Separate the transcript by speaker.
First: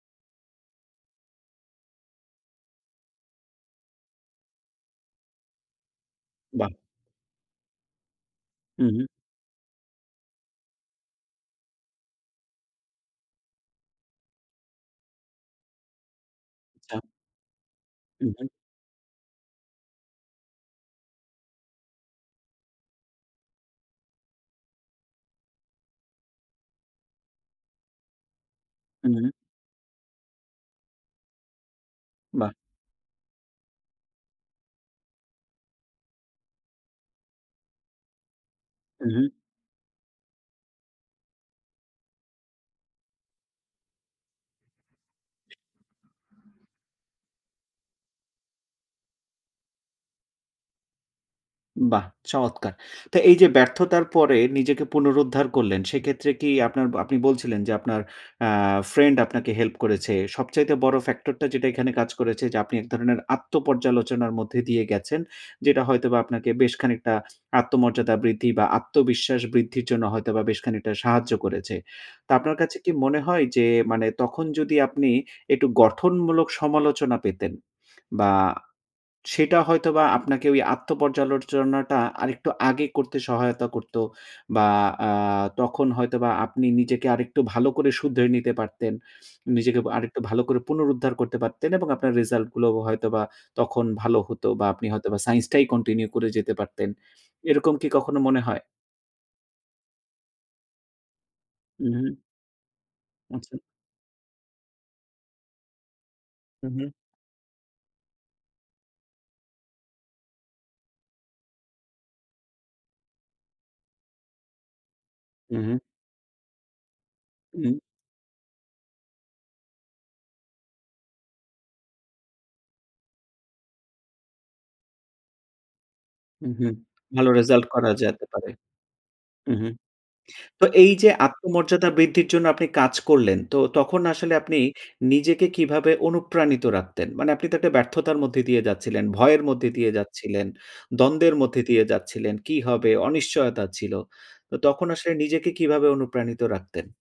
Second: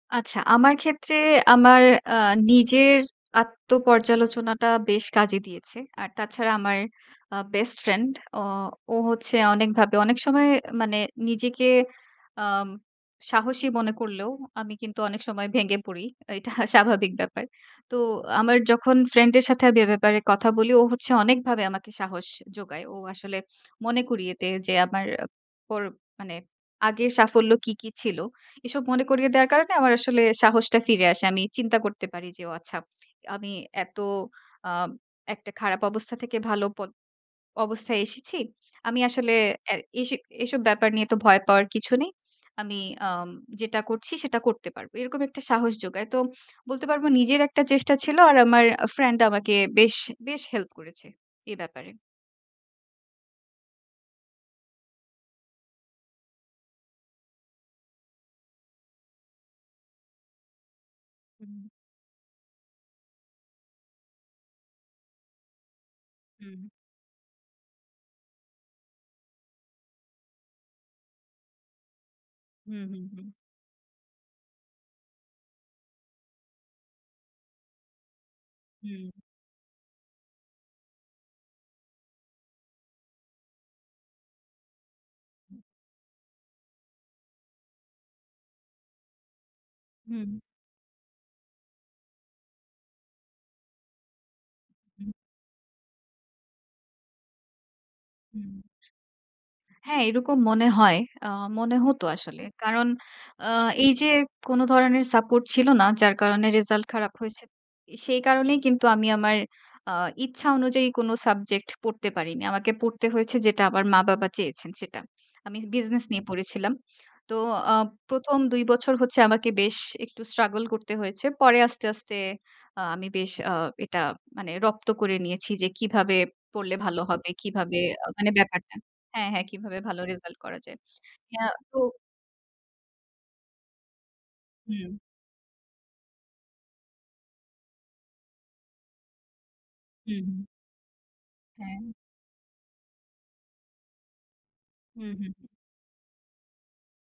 Speaker 1: আচ্ছা। আমার ক্ষেত্রে আমার আ নিজের আত্ম পর্যালোচনাটা বেশ কাজে দিয়েছে। আর তাছাড়া
Speaker 2: বাহ!
Speaker 1: আমার আ বেস্ট ফ্রেন্ড অ
Speaker 2: হু,
Speaker 1: ও
Speaker 2: হু।
Speaker 1: হচ্ছে অনেকভাবে অনেক সময় মানে নিজেকে আম সাহসী মনে করলেও আমি কিন্তু অনেক সময় ভেঙে পড়ি। এইটা
Speaker 2: আচ্ছা।
Speaker 1: স্বাভাবিক ব্যাপার। তো
Speaker 2: হু, হু।
Speaker 1: আমার যখন ফ্রেন্ড এর সাথে আমি এ ব্যাপারে কথা বলি ও হচ্ছে অনেকভাবে আমাকে সাহস জোগায়। ও আসলে মনে করিয়ে দেয় যে, আমার পর মানে আগের সাফল্য কি, কি, ছিল। এসব মনে
Speaker 2: হুম।
Speaker 1: করিয়ে দেওয়ার কারণে আমার আসলে সাহসটা ফিরে আসে। আমি চিন্তা করতে পারি যে
Speaker 2: বাহ!
Speaker 1: ও আচ্ছা আমি এত আ একটা খারাপ অবস্থা থেকে ভালো পথ অবস্থায় এসেছি। আমি
Speaker 2: হু, হু।
Speaker 1: আসলে এ্যা এসে এসব ব্যাপার নিয়ে তো ভয় পাওয়ার কিছু নেই। আমি আম যেটা করছি সেটা করতে পারব। এরকম একটা সাহস জোগায়। তো বলতে পারব নিজের একটা চেষ্টা ছিল। আর আমার আ ফ্রেন্ড আমাকে বেশ, বেশ, হেল্প করেছে এ ব্যাপারে।
Speaker 2: বাহ! চমৎকার। তো এই যে ব্যর্থতার পরে নিজেকে পুনরুদ্ধার করলেন সেক্ষেত্রে, কি আপনার আপনি বলছিলেন যে আপনার অ্যা ফ্রেন্ড আপনাকে হেল্প করেছে। সবচাইতে বড় ফ্যাক্টর টা
Speaker 1: হুম।
Speaker 2: যেটা এখানে কাজ করেছে যে, আপনি এক ধরনের আত্ম পর্যালোচনার মধ্যে দিয়ে গেছেন। যেটা হয়তোবা আপনাকে
Speaker 1: হুম।
Speaker 2: বেশ খানিকটা আত্মমর্যাদা বৃদ্ধি বা আত্মবিশ্বাস বৃদ্ধির জন্য হয়তোবা বেশ খানিকটা সাহায্য করেছে। তো আপনার কাছে
Speaker 1: হুম,
Speaker 2: কি
Speaker 1: হুম,
Speaker 2: মনে
Speaker 1: হুম।
Speaker 2: হয় যে, মানে তখন যদি আপনি একটু গঠনমূলক সমালোচনা পেতেন বা
Speaker 1: হুম।
Speaker 2: সেটা হয়তোবা আপনাকে ওই আত্ম পর্যালোচনাটা আরেকটু আগে করতে সহায়তা করত। বা আ তখন হয়তোবা আপনি নিজেকে আরেকটু ভালো করে শুধরে নিতে পারতেন। নিজেকে আরেকটু
Speaker 1: হুম।
Speaker 2: ভালো করে পুনরুদ্ধার করতে পারতেন এবং আপনার রেসাল্ট গুলো হয়তোবা তখন ভালো হতো বা আপনি
Speaker 1: হুম।
Speaker 2: হয়তোবা সাইন্স টাই কন্টিনিউ করে যেতে পারতেন। এরকম কি কখনো মনে
Speaker 1: হুম।
Speaker 2: হয়?
Speaker 1: হ্যাঁ, এরকম মনে হয়। আ মনে
Speaker 2: হু,
Speaker 1: হত
Speaker 2: হু।
Speaker 1: আসলে। কারণ আ
Speaker 2: আচ্ছা।
Speaker 1: এই যে কোন ধরনের সাপোর্ট ছিল না। যার কারণে
Speaker 2: হু,
Speaker 1: রেজাল্ট
Speaker 2: হু।
Speaker 1: খারাপ হইছে। এ সেই কারণেই কিন্তু আমি আমার আ ইচ্ছা অনুযায়ী কোন সাবজেক্ট পড়তে পারিনি। আমাকে পড়তে হয়েছে যেটা আমার মা-বাবা চেয়েছেন সেটা।
Speaker 2: হু,
Speaker 1: আমি
Speaker 2: হু।
Speaker 1: বিজনেস নিয়ে পড়েছিলাম। তো আ
Speaker 2: হুম।
Speaker 1: ১ম ২ বছর হচ্ছে আমাকে বেশ একটু স্ট্রাগল করতে হয়েছে। পরে আস্তে, আস্তে, আ আমি বেশ আ এটা মানে রপ্ত করে নিয়েছি যে কীভাবে
Speaker 2: উ, হু।
Speaker 1: পড়লে ভালো হবে?
Speaker 2: ভালো রেজাল্ট
Speaker 1: কিভাবে
Speaker 2: করা
Speaker 1: আ
Speaker 2: যেতে
Speaker 1: মানে
Speaker 2: পারে।
Speaker 1: ব্যাপারটা হ্যাঁ, হ্যাঁ,
Speaker 2: উ, হু
Speaker 1: কীভাবে ভালো রেজাল্ট করা
Speaker 2: তো
Speaker 1: যায়?
Speaker 2: এই যে
Speaker 1: হ্যাঁ, তো
Speaker 2: আত্মমর্যাদা বৃদ্ধির জন্য আপনি কাজ করলেন। তো তখন আসলে আপনি
Speaker 1: হুম।
Speaker 2: নিজেকে কিভাবে অনুপ্রাণিত রাখতেন? মানে আপনি তো একটা ব্যর্থতার মধ্যে দিয়ে যাচ্ছিলেন, ভয়ের মধ্যে দিয়ে
Speaker 1: হু, হুম।
Speaker 2: যাচ্ছিলেন, দ্বন্দ্বের মধ্যে দিয়ে
Speaker 1: হ্যাঁ।
Speaker 2: যাচ্ছিলেন কি হবে অনিশ্চয়তা ছিল। তো তখন
Speaker 1: হু,
Speaker 2: আসলে
Speaker 1: হু।
Speaker 2: নিজেকে কিভাবে অনুপ্রাণিত রাখতেন?